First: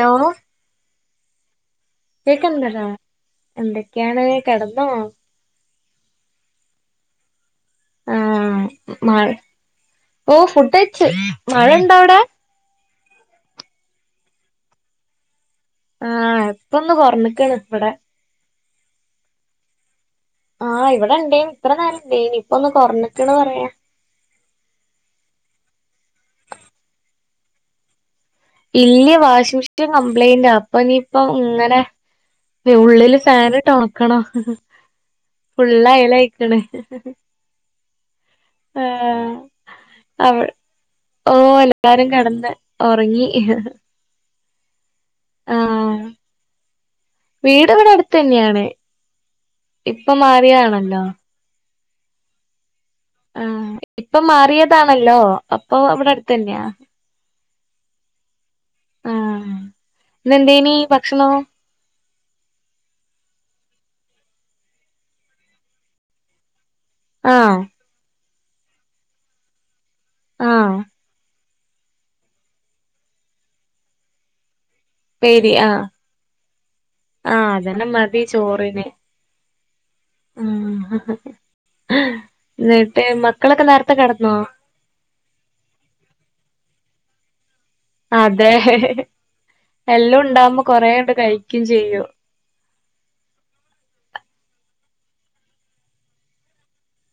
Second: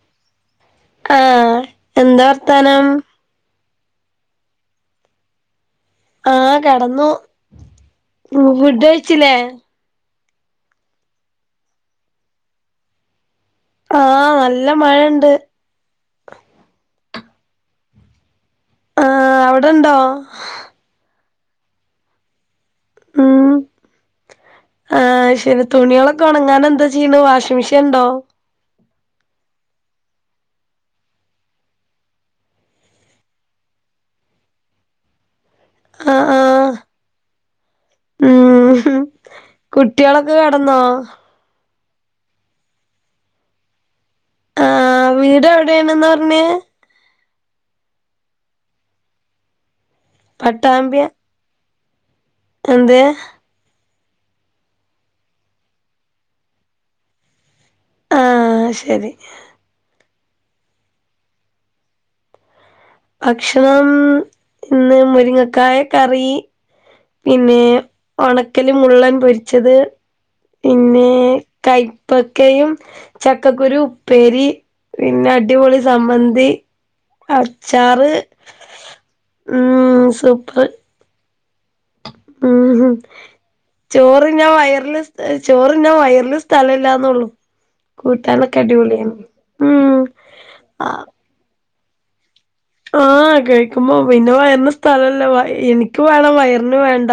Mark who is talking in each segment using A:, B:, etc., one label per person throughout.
A: Hello
B: ആഹ് എന്താ വർത്താനം
A: കേക്കന്നരാ എന്തൊക്കെയാണ് കിടന്നോ
B: ആഹ കടന്നു
A: ആഹ്
B: ഫുഡ്
A: മഴ
B: കഴിച്ചില്ലേ
A: ഓ ഫുഡ് കയിച്ചു മഴണ്ടോ അവിടെ
B: ആഹ നല്ല മഴണ്ട്
A: ആഹ് ഇപ്പൊന്ന് കൊറഞ്ഞക്കണ് ഇവിടെ
B: ആഹ് അവിടെണ്ടോ
A: ആഹ് ഇവിടെ ഇണ്ടേ നും ഇത്ര നേരം ഇണ്ടേനി ഇപ്പൊ ഒന്ന് കൊറഞ്ഞക്കന്ന്
B: ഉം
A: പറയാ
B: ആഹ് ശരി തുണികളൊക്കെ ഉണങ്ങാനൻ എന്താ ചെയ്യണ വാഷിംഗ് മെഷീൻ ഉണ്ടോ
A: ഇല്ല വാഷിംഗ് മെഷീൻ കംപ്ലൈന്റ് അപ്പൊ നീയിപ്പ ഇങ്ങനെ ഉള്ളില് ഫാനിട്ട് ഉണക്കണം ഫുൾ അയൽ
B: ആഹ്
A: അയികന്
B: ആഹ് ഉം
A: ആഹ
B: കുട്ടികളൊക്കെ കടന്നോ
A: ഓ എല്ലാരും കടന്ന് ഉറങ്ങി
B: ആഹ് വീട് എവിടെയാണെന്ന് പറഞ്ഞത്
A: വീട് ഇവടെ അടുത്തന്നെണ് ഇപ്പൊ മാറിയാണല്ലോ.
B: എന്ത്?
A: ആഹ് ഇപ്പ മാറിയതാണല്ലോ അപ്പൊ ഇവടെ അടുത്തെന്നെയാ.
B: ആഹ് അയ് ശരി.
A: ആഹ് ഇന്നെന്തേനി ഭക്ഷണോ?
B: ഭക്ഷണം ഇന്ന് മുരിങ്ങക്കായ കറി.
A: ആഹ്
B: പിന്നെ ഒണക്കല് മുള്ളൻ പൊരിച്ചത്
A: ആഹ്
B: പിന്നെ. കൈപ്പക്കയും ചക്കക്കുരു ഉപ്പേരി. പിന്നെ
A: ഉപ്പേരി
B: അടിപൊളി
A: ആഹ്
B: സമ്മന്തി
A: ആഹ് അതന്നെ
B: അച്ചാറ്.
A: മതി ചോറിന്
B: ഉം സ്
A: ആഹ്
B: ഉം
A: ഇന്ന്ട്ട് മക്കളൊക്കെ നേരത്തെ
B: ചോറ്
A: കെടന്നോ?
B: ഞാൻ വയറില് സ് ചോറ്ന്ന വയർല് സ്ഥലല്ലാന്നൊ ള്ളു.
A: അതെ
B: ഉം
A: എല്ലാം ഉണ്ടാവുമ്പോ കൊറെണ്ട് കഴിക്കയും ചെയ്യും.
B: ആഹ് കഴിക്കുമ്പോ പിന്നെ വയറിന് സ്ഥലല്ല എനിക്ക് വേണം വയറിന് വേണ്ട.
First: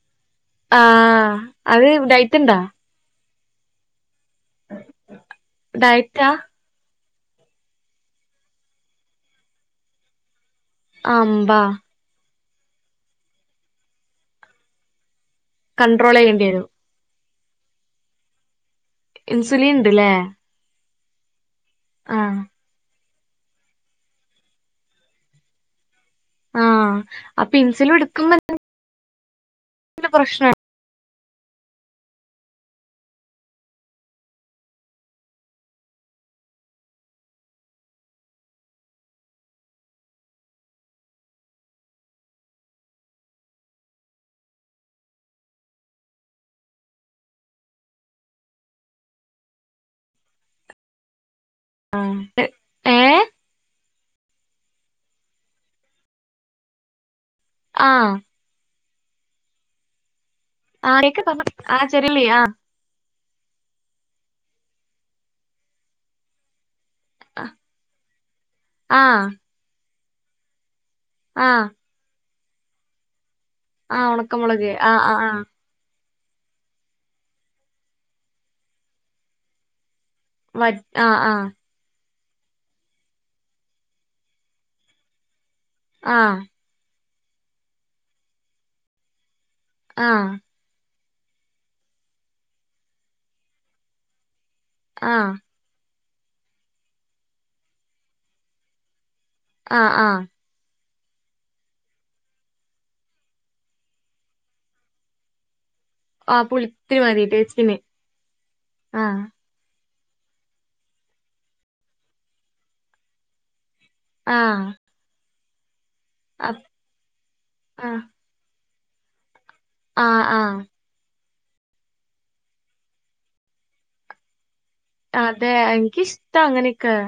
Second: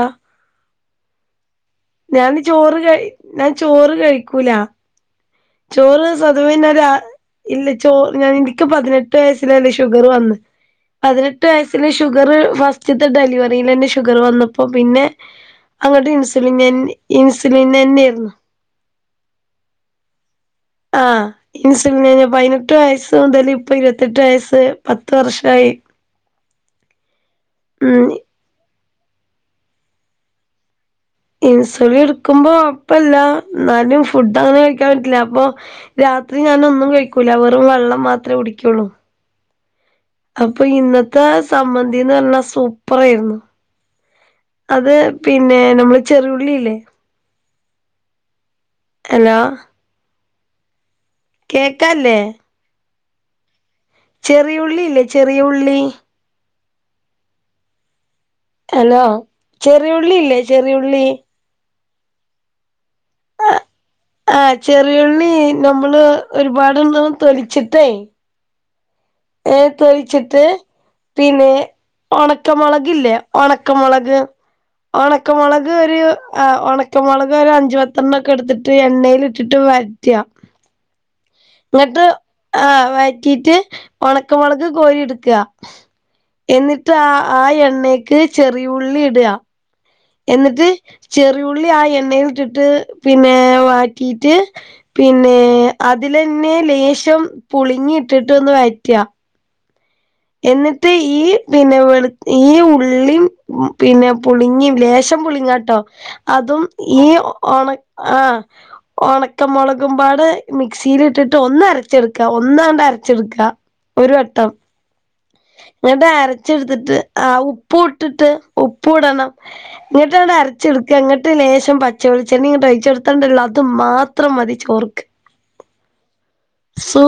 A: ആഹ്. അത്
B: ഞാൻ
A: ഡയറ്റ്ണ്ടാ
B: ചോറ് കഴി ഞാൻ ചോറ് കഴിക്കൂല ചോറ്
A: ഡയറ്റാ
B: സ്വതാവേ ഞാൻ രാ ഇല്ല ചോ ഞൻ ഇനിക്ക് പതിനെട്ട് വയസ്സിലന്നെ ഷുഗർ വന്ന് പതിനെട്ട്
A: അമ്പാ
B: വയസിന് ശു ഷുഗർ ഫസ്റ്റത്തെ ഡെലിവറിലെന്നെ ഷുഗർ വന്നപ്പോ പിന്നെ അങ്ങട്ട്
A: കൺട്രോൾ
B: ഇൻസ്
A: ചെയ്യേണ്ടി വരും
B: ഇൻ ഇൻസുലിനെന്നെരുന്നു.
A: ഇൻസുലിൻ ഇണ്ട്ലേ.
B: ആഹ് ഇൻസുലിനെന്ന പതിനെട്ട് വയസ്സ് മുതല് ഇപ്പൊ ഇരുപത്തെട്ട് വയസ്സ് പത്ത് വർഷായി.
A: ആഹ് അപ്പൊ ഇൻസുലിൻ
B: ഉം
A: ഇടുക്കന്ന് പ്രശ്ന
B: ഇൻസുലിൻ ഇടുക്കുമ്പോ ഒഴപ്പല്ല ഇന്നാലും ഫുഡ് അങ്ങനെ കഴിക്കാൻ പറ്റില്ല അപ്പൊ. രാത്രി ഞാനൊന്നും കഴിക്കൂല വെറും വെള്ളം മാത്രേ കുടിക്കുള്ളൂ. അപ്പൊ ഇന്നത്തെ സംബന്തിന്നറഞ്ഞ സൂപ്പറെരുന്നു. അത് പിന്നെ നമ്മള് ചെറിയുള്ളില്ലേ അലോ. കേക്കാല്ലേ?
A: ഏഹ്
B: ചെറിയുള്ളി ഇല്ലേ ചെറിയ ഉള്ളി.
A: ആഹ്.
B: ഹലോ ചെറിയ ഉള്ളില്ലേ.
A: ആഹ് കേക്ക്ണ്ട് ആഹ് ചെറുള്ളി ആഹ്.
B: ആഹ് ചെറിയുള്ളി നമ്മള് ഒരുപാടണ്ണം തൊലിച്ചിട്ടേയ്.
A: ആഹ്.
B: ഏഹ് തൊലിച്ചിട്ട്
A: ആ
B: പിന്നെ ഒണക്കമൊളകില്ലേ ഒണ
A: ആ
B: ക്കമൊളക്
A: ഉണക്കമുളക് ആ ആ ആ
B: ഒണക്കമൊളക്. കൊരു ഒണക്കമൊളകൊരു അഞ്ച് പത്തെണ്ണോക്കെ എടുത്തിട്ട് എണ്ണലിറ്റിട്ട് വയറ്റ.
A: വ ആഹ് ആഹ്.
B: ഇങ്ങട്ട് ആഹ് വയറ്റിറ്റ് ഒണക്ക മൊളക് കോരി ഇടുക്ക.
A: ആഹ്.
B: എന്നിട്ട് ആഹ് ആഹ് എണ്ണേക്ക് ചെറിയ ഉള്ളി ഇട.
A: ആ
B: എന്നിട്ട് ചെറിയുള്ളി ആഹ് എണ്ണല്ട്ടിട്ട് പിന്നെ വയറ്റിറ്റ്.
A: ആ
B: പിന്നെ അതിലന്നെ ലേശം പുളിങ്ങിട്ട്ട്ടൊന്ന് വയറ്റ.
A: ആഹ് ആഹ്.
B: എന്നിട്ട് ഈ പിന്നെ വെള് ഈ ഉള്ളീം പിന്നെ പുളിങ്ങി ലേശം പുളിങ്ങാ ട്ടോ
A: ആ
B: അതും
A: പുളിത്തിരി
B: ഈ
A: മതി
B: ഒണ
A: ടേസ്റ്റിന്
B: ആഹ്
A: ആ
B: ഒണ ക്ക മൊളകും പാടെ മിക്സില്ട്ടിട്ട് ഒന്ന് അരച്ചെടുക്ക ഒന്നാണ്ട് അരച്ചെടുക്ക. ഒരു
A: ആ
B: വട്ടം ഇങ്ങട്ട്
A: അപ്-
B: അരച്ചെടുത്തിട്ട് ആഹ് ഉപ്പു
A: ആ
B: ഇട്ടിട്ട് ഉപ്പു ഇടണം
A: ആ
B: ന്നിട്ടാണ്ട്
A: ആ
B: അരച്ചെടു എന്നിട്ട് ലേശം പച്ചവളിച്ചെണ്ണ ഇങ്ങട്ട് ഒഴിച്ച് കൊടുത്തണ്ടല്ലോ അത് മാത്രം മതി ചോർ
A: അതെ എനിക്കിഷ്ടാ അങ്ങനെയൊക്കെ
B: സൂ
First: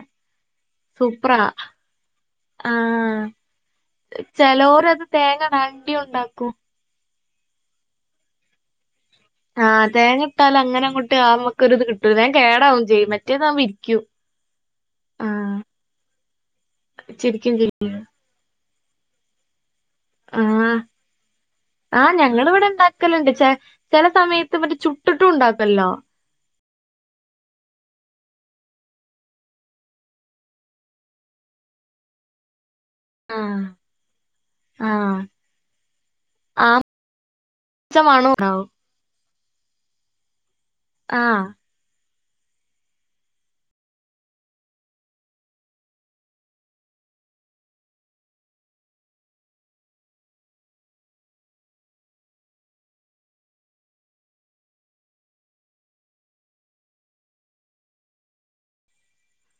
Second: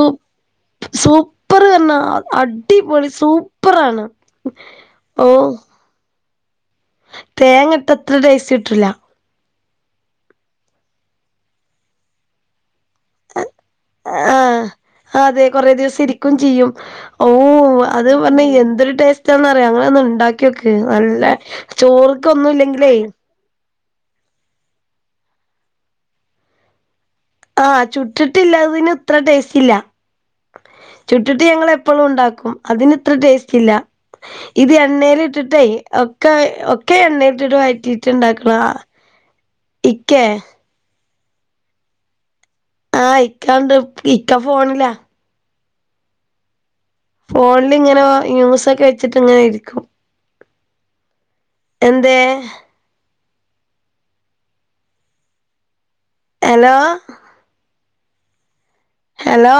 B: സൂപ്പർ
A: സൂപ്പറാ
B: പറഞ്ഞാ അടിപൊളി
A: ആഹ്
B: സൂപ്പറാണ്
A: ചെലോരത്
B: ഓ
A: തേങ്ങ ണ്ടിയ ഉണ്ടാക്കും
B: തേങ്ങിട്ടത്ര ടേസ്റ്റ് കിട്ടുല്ല
A: ആഹ് തേങ്ങ ഇട്ടാല്അങ്ങനെ അങ്ങോട്ട് ആമ്മക്കൊരുഇത് കിട്ടൂല വേം കേടാവും ചെയ്യും മറ്റേതാവുമ്പോ ഇ
B: ആഹ് അതെ കൊറേ ദിവസം ഇരിക്കും ചെയ്യും ഓ
A: ഇച്ചിരിക്കും ചെയ്യും
B: അത് പറഞ്ഞ എന്തൊരു ടേസ്റ്റാണന്ന്റിയാ അങ്ങനെ ഒന്ന്
A: ആ
B: ഇണ്ടാക്യോക്ക് നല്ല ചോറ്ക് ഒന്നും ഇല്ലെങ്കിലേ
A: ണ്ട്ച്ച ചെല സമയത്ത് മറ്റേ ചുട്ടിട്ടും ഉണ്ടാക്കല്ലോ
B: ആഹ് ചുട്ടിട്ടില്ലാതിന് ഇത്ര ടേസ്റ്റ് ഇല്ല ചുട്ടിട്ട് ഞങ്ങളെപ്പഴും ഉണ്ടാക്കും അതിന് ഇത്ര
A: ആ
B: ടേസ്റ്റ് ഇല്ല ഇത്
A: ആ
B: എണ്ണേൽ ഇട്ടിട്ടേ ഒക്കെ
A: ആ
B: ഒക്കെ എണ്ണയിലിട്ടിട്ട്
A: പച്ച
B: വയറ്റിയിട്ട
A: മണം
B: ഇണ്ടാക്കണതാ
A: ഉണ്ടാവും
B: ഇക്കേ
A: ആഹ്
B: ആഹ് ഇക്കാണ്ട് ഇക്ക ഫോണില ഫോണിൽ ഇങ്ങനെ ന്യൂസൊക്കെ വെച്ചിട്ട് ഇങ്ങനെ ഇരിക്കും എന്തേ ഹലോ ഹലോ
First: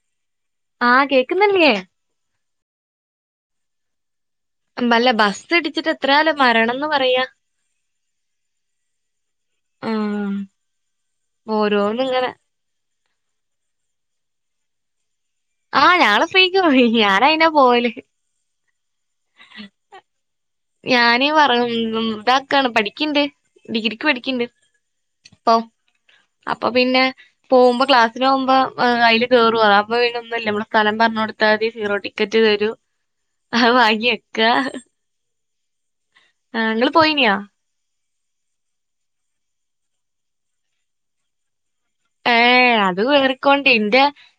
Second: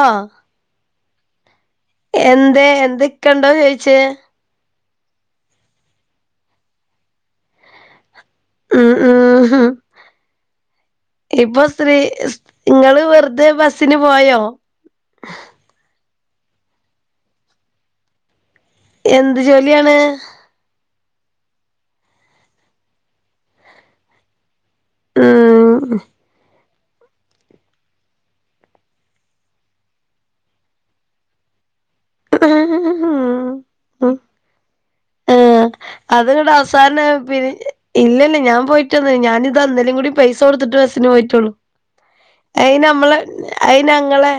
A: ആഹ് കേക്ക്ന്നില്ലേ.
B: എന്തെ എന്തിക്കെണ്ടോ ചോയ്ച്ചെ.
A: ഉം ബല്ല ബസ്സ് ഇടിച്ചിട്ട് എത്രാലൊ മരണംന്ന് പറയാ.
B: ഉം ഉം ഹു
A: ആ
B: ഇപ്പൊ സ്ത്രീ
A: ഓരോന്നിങ്ങനെ
B: സ് ഇങ്ങള് വെർതെ ബസ്സിന് പോയോ.
A: ആഹ് ഞങ്ങള് ഫ്രീക്ക് പോയി ഞാനയിന പോയല്.
B: എന്ത് ജോല്യാണ്.
A: ഞാന് വറ ഉം ഉം താക്കാണ് പഠിക്ക്ണ്ട് ഡിഗ്രിക്ക് പഠിക്ക്ണ്ട്. പ്പം
B: ഉം
A: അപ്പ പിന്നെ. പോവുമ്പ ക്ലാസ്സിന് പോവുമ്പ ഏഹ് അയ്ല് കേറ്വ അപ്പൊ പിന്നൊന്നുല്ല മ്മള് സ്ഥലം പർഞ്ഞൊട്ത്താതി സീറോ ടിക്കറ്റ് തരൂ ഹഅ്
B: ഉം
A: വാങ്ങ്യക്ക.
B: ഏഹ് അത്ങ്ങട്ട് അവ്സാന
A: പോയിനിയാ
B: പി ഇല്ല ല്ല ഞാ പോയ്റ്റൊന്നു ഞാനിതാ ഇന്നലിം കൂടി പൈസ കൊട്ത്ത്ട്ട് ബസ്സിന് പോയിറ്റൊള്ളു.
A: ഏ
B: അയ്
A: അത്
B: നമ്മള്
A: കേറിക്കൊണ്ട്
B: അയ്
A: ഇന്റെ
B: ഞങ്ങളെ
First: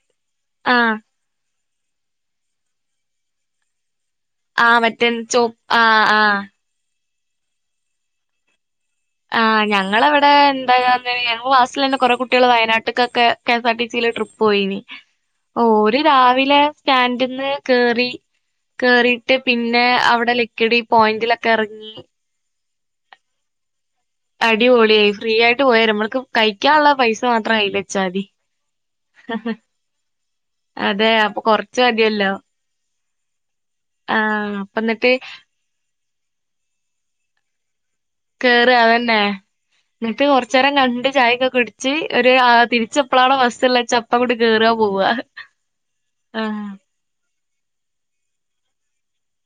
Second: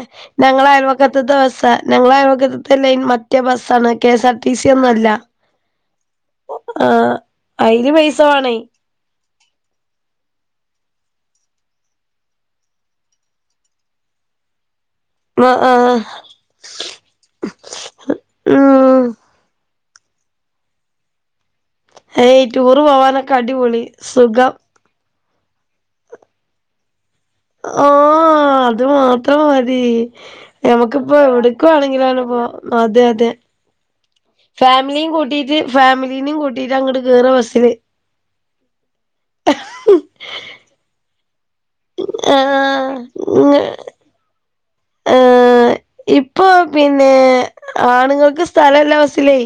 A: ആ
B: ഞങ്ങളയൽവക്ക ത്ത്ത്ത ബസ്സാ ഞങ്ങളയൽ വക്കത്ത്ത്തെ ലൈൻ മറ്റേ ബസ്സാണ് K S R. T C
A: ആഹ്
B: ഒന്നും അല്ല.
A: മറ്റേൺ ചോ ആഹ് ആഹ്.
B: ആഹ് അയ്ന് പൈസ വാണയ്.
A: ആഹ് ഞങ്ങളവിടെ ന്താ [unintelligible] ഞങ്ങ ക്ലാസിലെന്നെ കൊറെ കുട്ട്യള് വയനാട്ട്ക്കൊക്കെ. കെ സാർ ടി സി യില് ട്രിപ്പോയിനി.
B: ആഹ്
A: ഓര്
B: ആഹ്
A: രാവിലെ സ്റ്റാൻഡ്ന്ന് കേറി
B: ഉം
A: കേറി ട്ട് പിന്നെ അവിടെ ലിക്കിടി പോയിന്റിലൊക്കെ എർങ്ങി.
B: ഹേയ് റ്റൂറ് പോവാനൊക്കെ അടിപൊളി. സുഖം.
A: അടിപൊളിയായി ഫ്രീയായിട്ട് പോയര മ്മൾക്ക് കഴിക്ക്യാള്ള പൈസ മാത്ര കൈയിലെച്ചാതി.
B: ആഹ് അത് മാത്രം മതി
A: അതെ
B: ഞമക്കിപ്പ
A: അപ്പൊ കൊറച്ച്
B: എവിട്ക്കുവാണെങ്കിലാണ്
A: മതിയല്ലോ
B: പോ അതെ അതെ
A: ആ അപ്പ
B: ഫാമിലിം
A: എന്നിട്ട്
B: കൂട്ടി. ജ് ഫാമിലീനിം കൂട്ടിട്ടങ്ങട്ട് കേറ ബസ്സില്.
A: കേറ അതന്നെ ന്നിട്ട് കൊർച്ചേരം കണ്ട് ചായെക്കെ കുട് ച്ച് ഒരു ആ
B: ആഹ്
A: തിരിച്ചെപ്പളാണോ
B: ഇങ്ങ്
A: ബസ്സ്ള്ളച്ച അപ്പങ്ങോട്ട് കേറ പോവ്വ.
B: ഏഹ് ഇപ്പൊ പിന്നേ ആണുങ്ങൾക്ക് സ്ഥലല്ല ബസ്സിലേ.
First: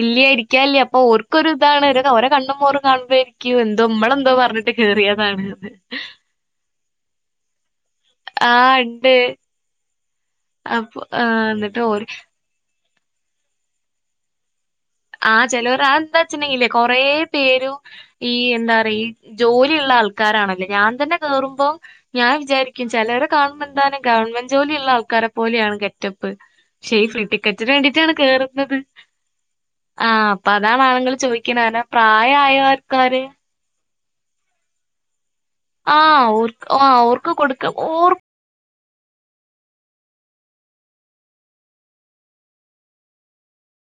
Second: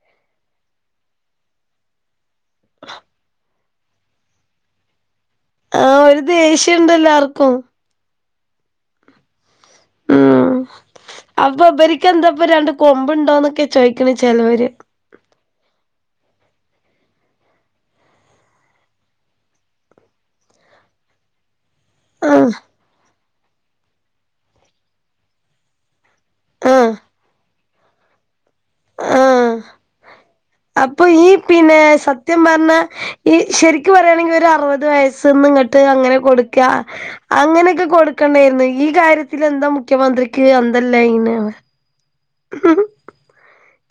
A: ഇല്ല്യ ഇരിക്ക്യാല്ല്യ അപ്പോര്ക്കൊരുതാണ് രെ ഓരെ കണ്ണു മ്മോറും കാണുമ്പഴേക്ക്യ്. യൊ എന്തോ മ്മളെന്തോ പർഞ്ഞിട്ട് കേറിയതാണ് ന്ന്.
B: ആഹ് ഒരു ദേഷ്യണ്ട് എല്ലാർക്കും.
A: ആഹ് ണ്ട്
B: ഉം
A: അപ്പൊ ആഹ് ന്നിട്ട് ഓര്
B: പ്പ രണ്ട് കൊമ്പ്ണ്ടോ ന്നൊക്കെ ചോയ്ക്കണ് ചെലോര്.
A: ആഹ് ചെലോര് അഎന്താ വച്ചിണ്ടെങ്കില് കൊറേ പേരും. ഈ എന്താറി ഈ ജോലിള്ള ആൾക്കാരാണലേ ഞാൻ തന്നെ കേറുമ്പൊ. ഞാൻ
B: ആഹ്
A: വിചാരിക്ക്യും ചെലരെ കാണുമ്പന്താലു ഗവൺമെന്റ് ജോലിള്ള ആൾക്കാരെ പോലെയാണ് ഗെറ്റപ്പ്.
B: ആഹ്
A: ശരി ഫ്രീ ടിക്കറ്റിന് വേണ്ടിറ്റാണ് കേറുന്നത്.
B: അഹ്
A: ആഹ് അപ്പൊ അതാണ്
B: അപ്പൊ
A: ആളുകൾ
B: ഈ
A: ചോദിക്കണെ
B: പിന്നെ
A: കാരണം
B: സത്യം
A: പ്രായായ
B: പർഞ്ഞാ
A: ആൾക്കാര്
B: ഈ ശരി ക്ക്‌ പറ്യാണെങ്കി ഒരറുപത് വയസ്സ്ന്ന്ങട്ട് ത്ത് അങ്ങനെ
A: ആഹ്
B: കൊടുക്ക
A: ഓർക്ക് ആഹ് ഓർക്ക് കൊടുക്ക
B: അങ്ങനെക്കെ
A: ഓർ
B: കൊടുക്കണ്ടേര്ന്നു ഈ കാര്യ ത്തിലെന്താ മുഖ്യമന്ത്രിക്ക് അന്തല്ല ഇങ്ങനെ ആവ.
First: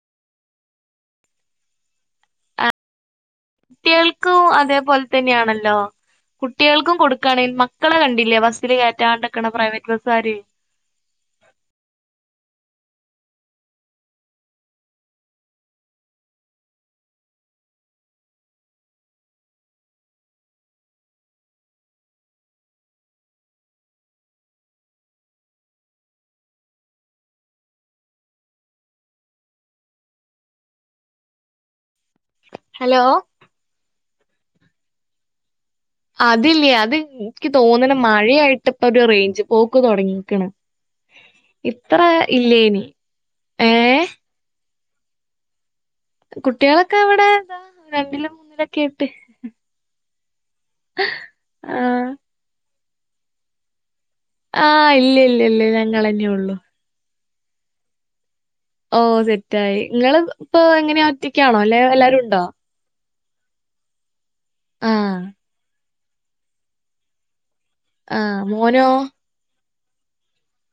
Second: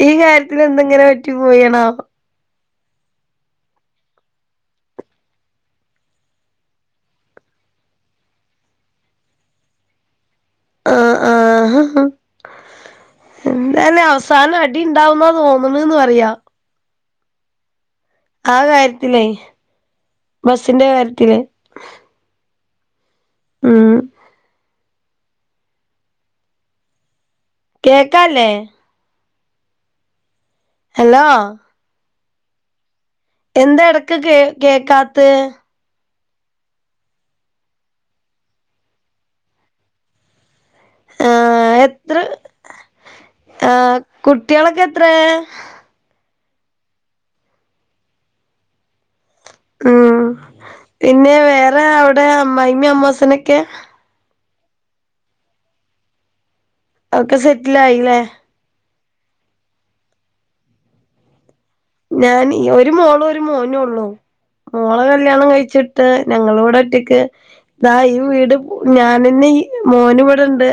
B: ഈ കാര്യത്തിലെന്ത ങ്ങനെ പറ്റി പോയേണാവോ.
A: ട്ട്യേൾക്കു അതേപോൽ തന്നെയാണല്ലോ. കുട്ട്യേൾക്കും കൊടുക്കാണെൽ മക്കളെ കണ്ടില്ലേ ബസ്സില് കയറ്റാണ്ടക്ക്‌ണെ പ്രൈവറ്റ് ബസ്സുകാര്.
B: ആഹ് ആഹ് ഹ ഹ. എന്തയലു അവസാനം അടിണ്ടാവുന്ന തോന്നണ്ന്ന് പറയാ. ആ കാര്യത്തിലേ ബസ്സിന്റെ കാര്യത്തില്. ഉം. കേക്കാല്ലെ. ഹലോ
A: ഹലോ
B: എന്താ എടക്ക് കേ കേക്കാത്തെ
A: അതില്ലേ അത് ഇൻക്ക് തോന്ന്ണ് മഴയായിട്ടപ്പ ഒരു റേഞ്ച് പോക്ക് തുടങ്ങീക്ക്ണ്
B: ആഹ്
A: ഇത്ര
B: എത്ര
A: ഇല്ലേനി ഏഹ്
B: കുട്ടിയേളൊക്കെ എത്രെ?
A: കുട്ടിയേളൊക്കെ വടെ ദാ രണ്ടിലും മൂന്നിലൊക്കെയ്ട്ട്
B: ഉം പിന്നെ വേറെ
A: ആഹ്
B: അവിടെ അമ്മായിമ്മിം അമ്മോസനൊക്കെ
A: ആഹ് ഇല്ല ഇല്ല ഇല്ല ഞങ്ങളന്നേ ഒള്ളൂ
B: ഒക്കെ സെറ്റ്ല് ആയി ല്ലേ
A: ഓഹ് സെറ്റായി. ഇങ്ങള് ഇപ്പൊ എങ്ങനെയാ ഒറ്റ ക്ക്യാണോ അല്ലെ വല്ല
B: ഞാന് ഒരു മോളു ഒരു മോനു ഒള്ളൂ
A: ആ.
B: മോളെ കല്യാണം കഴിച്ചിട്ട് ഞങ്ങള ഇവടെ ഒറ്റക്ക് ദാ ഈ
A: ആ.
B: വീട്
A: മോനോ?
B: ഞാനന്നെ ഈ, മോന് ഇവടെണ്ട്.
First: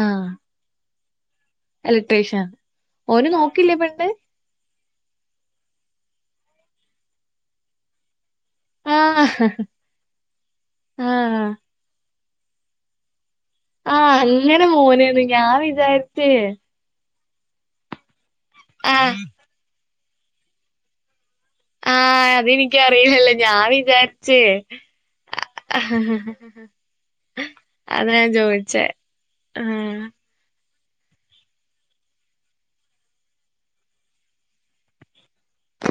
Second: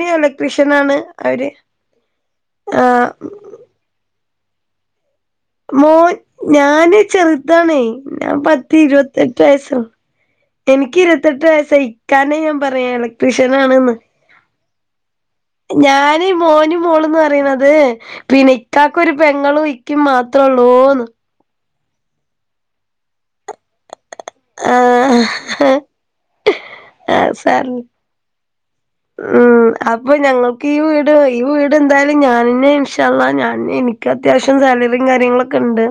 A: ആ.
B: എലക്ട്രീഷ്യൻ ആണ് അവര്
A: ഇലക്ട്രീഷ്യൻ.
B: ആഹ്
A: ഓന് നോക്കില്ലേ പെണ്ണ്?
B: മോൻ ഞാന് ചെറുതാണെ ഞാൻ പ
A: ആ.
B: ത്തിരുപത്തെട്ട് വയസോ എനിക്ക്
A: ആ.
B: ഇരുപത്തെട്ട് വയസ്സാ. ഇക്കാനെ ഞാൻ പറയാ എല ക്ട്രീക്ഷൻ ആണ് ന്ന്
A: ഇങ്ങടെ മോനെന്ന്
B: ഞാന് മോന് മോളുംന്ന് പറിണത് പിന്നെ
A: ആ.
B: ഇക്കാക്ക് ഒരു പെങ്ങളും ക്കും മാത്രൊള്ളൂ ന്ന്.
A: ആഹ് അതെനിക്കറിയില്ലല്ലോ ഞാൻ വിചാരിച്ചേ
B: ആഹ്
A: ഹ ഹ ഹ
B: ആഹ് സാരല്ല
A: അതാ ഞാൻ ചോദിച്ചേ. ആ.
B: ഉം അപ്പം ഞങ്ങൾ ക്കീ വീട്. ഈ വീട് എന്തായാലും ഞാനന്നെ ഇൻഷാ അള്ളാഹ് ഞാനന്നെ. ഇൻക്ക് അത്യാവശ്യം സാലറിയും കാര്യങ്ങളൊക്കെ ണ്ട്.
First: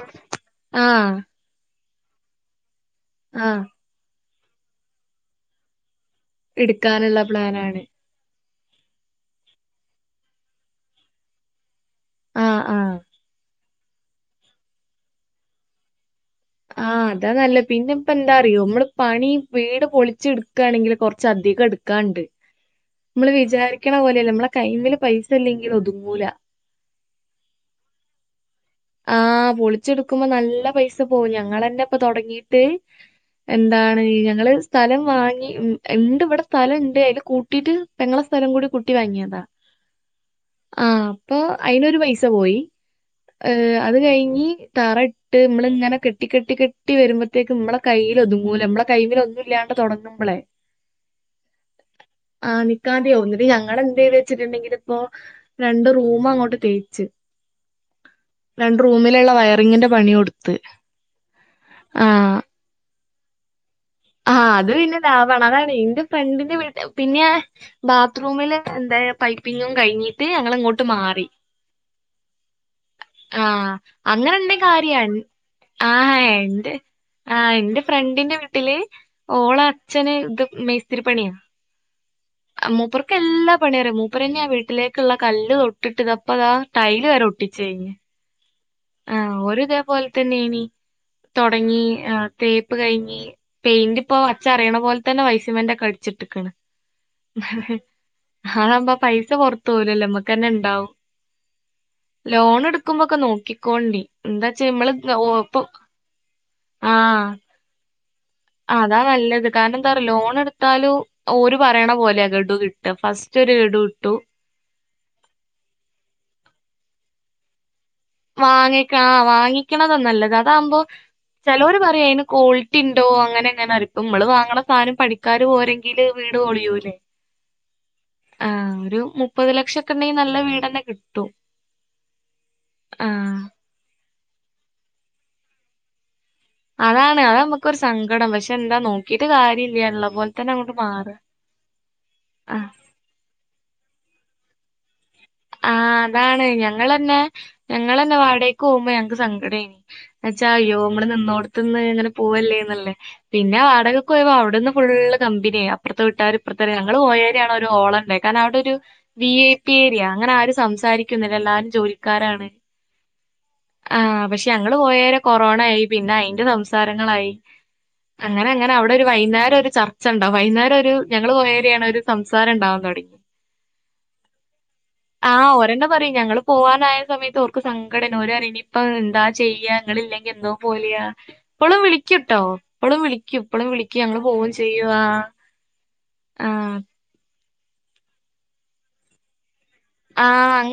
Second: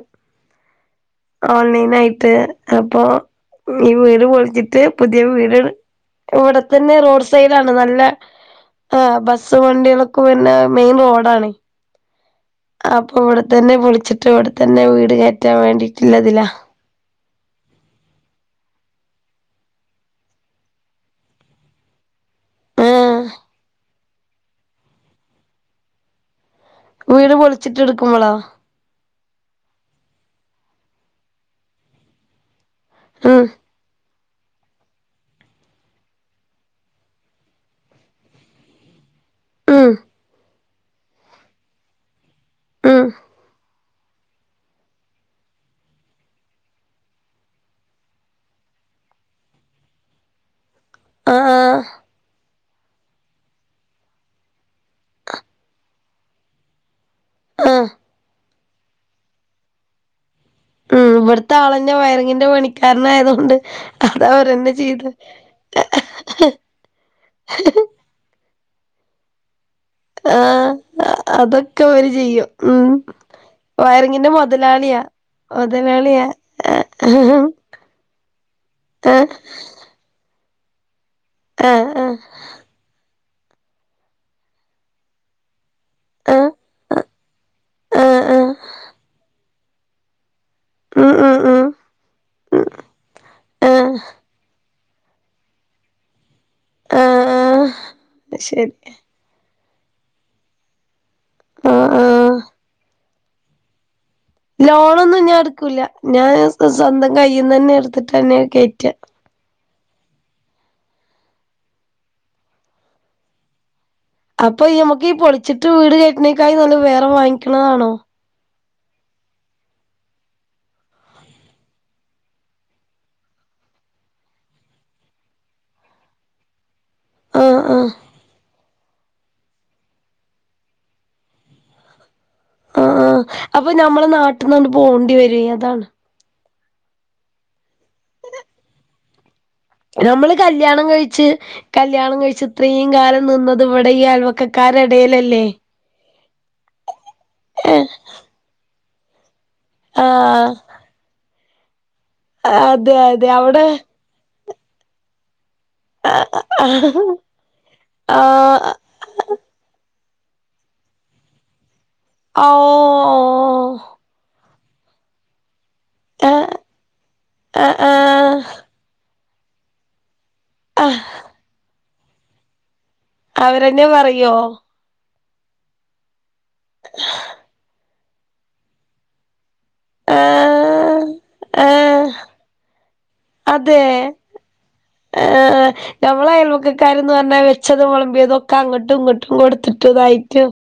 A: ആഹ്
B: ഓൺലൈൻ ആയിട്ട് അപ്പൊ
A: ആഹ്
B: ഈ വീട് പൊളിച്ചിട്ട് പുതിയ വീട് ഇവിടെത്തന്നെ
A: എടുക്കാനുള്ള
B: റോഡ് സൈഡാ
A: പ്ലാനാണ്.
B: ല്ല ആഹ് ബസ്സും വണ്ടികളൊക്കെ വര്ന മെയിൻ റോഡാണെ.
A: ആ. ആ.
B: അപ്പൊ ഇവട് തന്നെ പൊളിച്ചിട്ട് വടെത്തന്നെ വീട് കേറ്റാൻ വേണ്ടിട്ടുള്ള തിലാ.
A: ആഹ് അതാ നല്ല. പിന്നെ ഇപ്പ എന്താ അറിയോ നമ്മള് പണി വീട് പൊളിച്ച് എടുക്കാണെങ്കിൽ കൊറച്ചധികം ഇട് ക്കാണ്ട്.
B: ഏഹ്
A: നമ്മള് വിചാരിക്കണ പോലെയല്ല നമ്മളെ കൈമല് പൈസ ഇല്ലെങ്കില് ഒതുങ്ങൂല
B: വീട് പൊളിച്ചിട്ട് എടുക്കുമ്പളോ
A: ആഹ് പൊളിച്ചെടുക്കുമ്പം നല്ല പൈസ പോവും. ഞങ്ങളന്നെ ഇപ്പൊ തൊടങ്ങീട്ട്
B: ഉം
A: എന്താണ് ഞങ്ങള് സ്ഥലം വാങ്ങി ഉം ഇണ്ട് ഇവടെ സ്ഥലംണ്ട് അയ്ല് കൂട്ടീട്ട് പെങ്ങളെ സ്ഥലം കൂടി കൂട്ടി വാങ്ങിയതാ
B: ഉം
A: ആഹ് അപ്പൊ അയിനൊരു പൈസ പോയി
B: ഉം
A: ഏഹ് അത് കഴിഞ്ഞി തറട്ട് നമ്മള് ഇങ്ങനെ കെട്ടി കെട്ടി കെട്ടി വരുമ്പത്തേക്കും നമ്മള കയ്യിലൊതുങ്ങൂല. നമ്മളെ കൈമൽ ഒന്നും ഇല്ലാണ്ട് തുടങ്ങുമ്പളെ.
B: ആഹ് ആഹ്
A: ആണ് ക്കാതെയാവും. ന്നട്ട് ഞങ്ങളെന്തെയ്ത് വെച്ചിട്ടുണ്ടെങ്കിൽ ഇപ്പോ രണ്ട് റൂം അങ്ങോട്ട് തേച്ച്
B: ആഹ്
A: രണ്ട് റൂമിലുള്ള വയറിംഗിന്റെ പണി കൊടു
B: ഉം ഇവിടത്തെ ആളന്ന വയറിങ്ങിന്റെ പണിക്കാരൻ ആയതുകൊണ്ട്
A: ആഹ് അത് പിന്നെ ദാവാണ് അതാണ് എന്റെ ഫ്രണ്ടിന്റെ വീട്ട് പിന്നെ ബ ബാത്റൂമിൽ എന്തായ പൈപ്പിങ്ങും കഴിഞ്ഞ്
B: ആ അതൊക്കെ ഓര് ചെയ്യും ഉം
A: ആഹ്
B: വയറിങ്ങിന്റെ
A: അങ്ങനെ എന്തെ കാര്യാ
B: മുതലാളിയാ
A: ആഹ്
B: മുതലാളിയാ
A: ഉണ്ട്
B: ആഹ്
A: ആ എന്റെ ഫ്രണ്ടിന്റെ വീട്ടില്
B: ആഹ്
A: അച്ഛനെ ഇത് മേസ്രിപ്പണിയാ
B: ആഹ് ആ
A: മൂപ്പുർക്ക് എല്ലാ പണിറിയ മൂപ്പർ തന്നെയാ വീട്ടിലേക്കുള്ള കല്ല് തൊട്ടിട്ട്ത്
B: ആഹ്
A: അപ്പതാ ടൈൽ വരെ ഒട്ടിച്ച് കഴിഞ്ഞ്
B: ആഹ് ആഹ്
A: ആഹ് ഒരിതേ പോലെ തന്നെയ്നി
B: ഉം ഉം ഉം
A: തുടങ്ങി തേപ്പ് കഴിഞ്ഞി
B: ആഹ്
A: പെയിന്റ് ഇപ്പോ ച്ചറിയണ പോലെ തന്നെ വൈറ്റ് സിമന്റെകടിച്ചിട്ടക്കണ്
B: ആഹ് ശരി
A: അതാവുമ്പ പൈസ പൊറത്ത് പോലല്ലോ നമ്മുക്ക്ന്നെ ഉണ്ടാവും
B: ആഹ് ആഹ്
A: ലോൺ എടുക്കുമ്പോക്കെ നോക്കിക്കോണ്ടി എന്താ വെച്ചാ നമ്മള് ഗ-
B: ലോണൊന്നും ഞാൻ
A: ഓ- ഇപ്പൊ
B: എടുക്കില്ല ഞാൻ
A: ആ
B: സ്വന്തം കയ്യിൽന്ന് തന്നെ എടുത്തിട്ട് തന്നെ
A: അതാ നല്ലത് കാരണം എന്താ പറയാ ലോൺ എടുത്താലും ഓര് പറയണ പോലെയാ ഗഡു കിട്ടാ ഫസ്റ്റ് ഒരു ഗഡു കിട്ടും
B: അപ്പൊ നമുക്ക് ഈ പൊളിച്ചിട്ട് വീട് കട്ടണേക്കായി നല്ല വേറെ വാങ്ങിക്കണതാണോ
A: വാങ്ങിക്ക ആ വാങ്ങിക്കണതാ നല്ലത് അതാവുമ്പോ ചിലവര് പറയും അതിന് ക്വാളിറ്റി ഉണ്ടോ അങ്ങനെ എങ്ങനെ ആയിക്കും നമ്മള് വാങ്ങണ സാധനം പഠിക്ക ആൾക്കാർ പോരെങ്കില് വീട് പൊളിയൂല്ലേ
B: ആഹ് ആഹ്
A: ആ ഒരു മുപ്പത് ലക്ഷം ഒക്കെ ഉണ്ടെങ്കിൽ നല്ല വീട് തന്നെ കിട്ടും
B: ആ ആ അപ്പൊ ഞമ്മളെ നാട്ടിൽന്ന്ണ്ട് പോണ്ടി വരും അതാണ്
A: അതാണ് അതാ നമ്മുക്കൊരു സങ്കടം പക്ഷെ എന്താ നോക്കിട്ട് കാര്യല്ല
B: നമ്മള് കല്യാണം കഴിച്ച് കല്യാണം കഴിച്ച്
A: ആഹ്
B: ഇത്രയും കാലം നിന്നത് ഇവിടെ ഈ ആയൽവക്കകാരെ എടേലല്ലേ.
A: ആ അതാണ് ഞങ്ങളന്നെ ഞങ്ങളന്ന വാടക്ക് പോകുമ്പോ ഞങ്ങക്ക് സങ്കടാ എന്നച്ചാ
B: ആഹ്
A: അയ്യോ നമ്മള് നിന്നോടത്ത്ന്ന് ഇങ്ങനെ
B: അതെ
A: പോവല്ലേന്നല്ലേ
B: അതെ
A: പിന്നെ
B: അവിടെ
A: വാടക പോയ അവിടുന്ന് ഫുള്ള് കമ്പനിയ. ഇപ്പറത്തെ വിട്ടാര് ഇപ്പറത്തെര ഞങ്ങള്
B: ആഹ്
A: പോയേരേണ് ഒരു ഓളം ഉണ്ടായെ കാരണം അവിടെ ഒരു വി ഐ പി ഏരിയയാ. അങ്ങനെ ആരും സംസാരിക്കുന്നില്ല എല്ലാരും ജോലിക്കാരാണ്.
B: ഓ
A: ആഹ് പക്ഷെ ഞങ്ങള് പോയേരെ കൊറോണ ആയി. പിന്നെ അയിന്റെ
B: ആഹ്
A: സംസാരങ്ങളായി
B: ആഹ്
A: അങ്ങനെ അങ്ങനെ അവിടെ ഒരു വൈകുന്നേരം ഒരു ചർച്ച ണ്ടാവും വൈന്നേരം ഒരു
B: ആഹ്
A: ഞങ്ങള് പോയേരയാണ് ഒരു സംസാരണ്ടാവാൻ തുടങ്ങി.
B: അവരെന്നെ പറയോ?
A: ആഹ് ഓരന്നെ പറയും ഞങ്ങള് പോവാനായ സമയത്ത് ഓർക്ക് സങ്കടാന് ഓര് പറയും ഇനിയിപ്പം എന്താ ചെയ്യാ നിങ്ങളില്ലെങ്കിൽ എന്തോ പോലെയാ
B: ആഹ്
A: ഇപ്പളും
B: ആഹ്
A: വിളിക്കുട്ടോ ഇപ്പളും വിളിക്കും ഇപ്പളും
B: അതെ
A: വിളിക്കൂ ഞങ്ങൾ പോവേം ചെയ്യുവാ
B: മ്മളെ
A: ആ
B: അയൽവക്കാരന്ന് പറഞ്ഞാ വെച്ചതും വെളമ്പിയതൊക്കെ അങ്ങോട്ടും ഇങ്ങോട്ടും കൊടുത്തിട്ടും ഇതായിട്ടും
A: ആ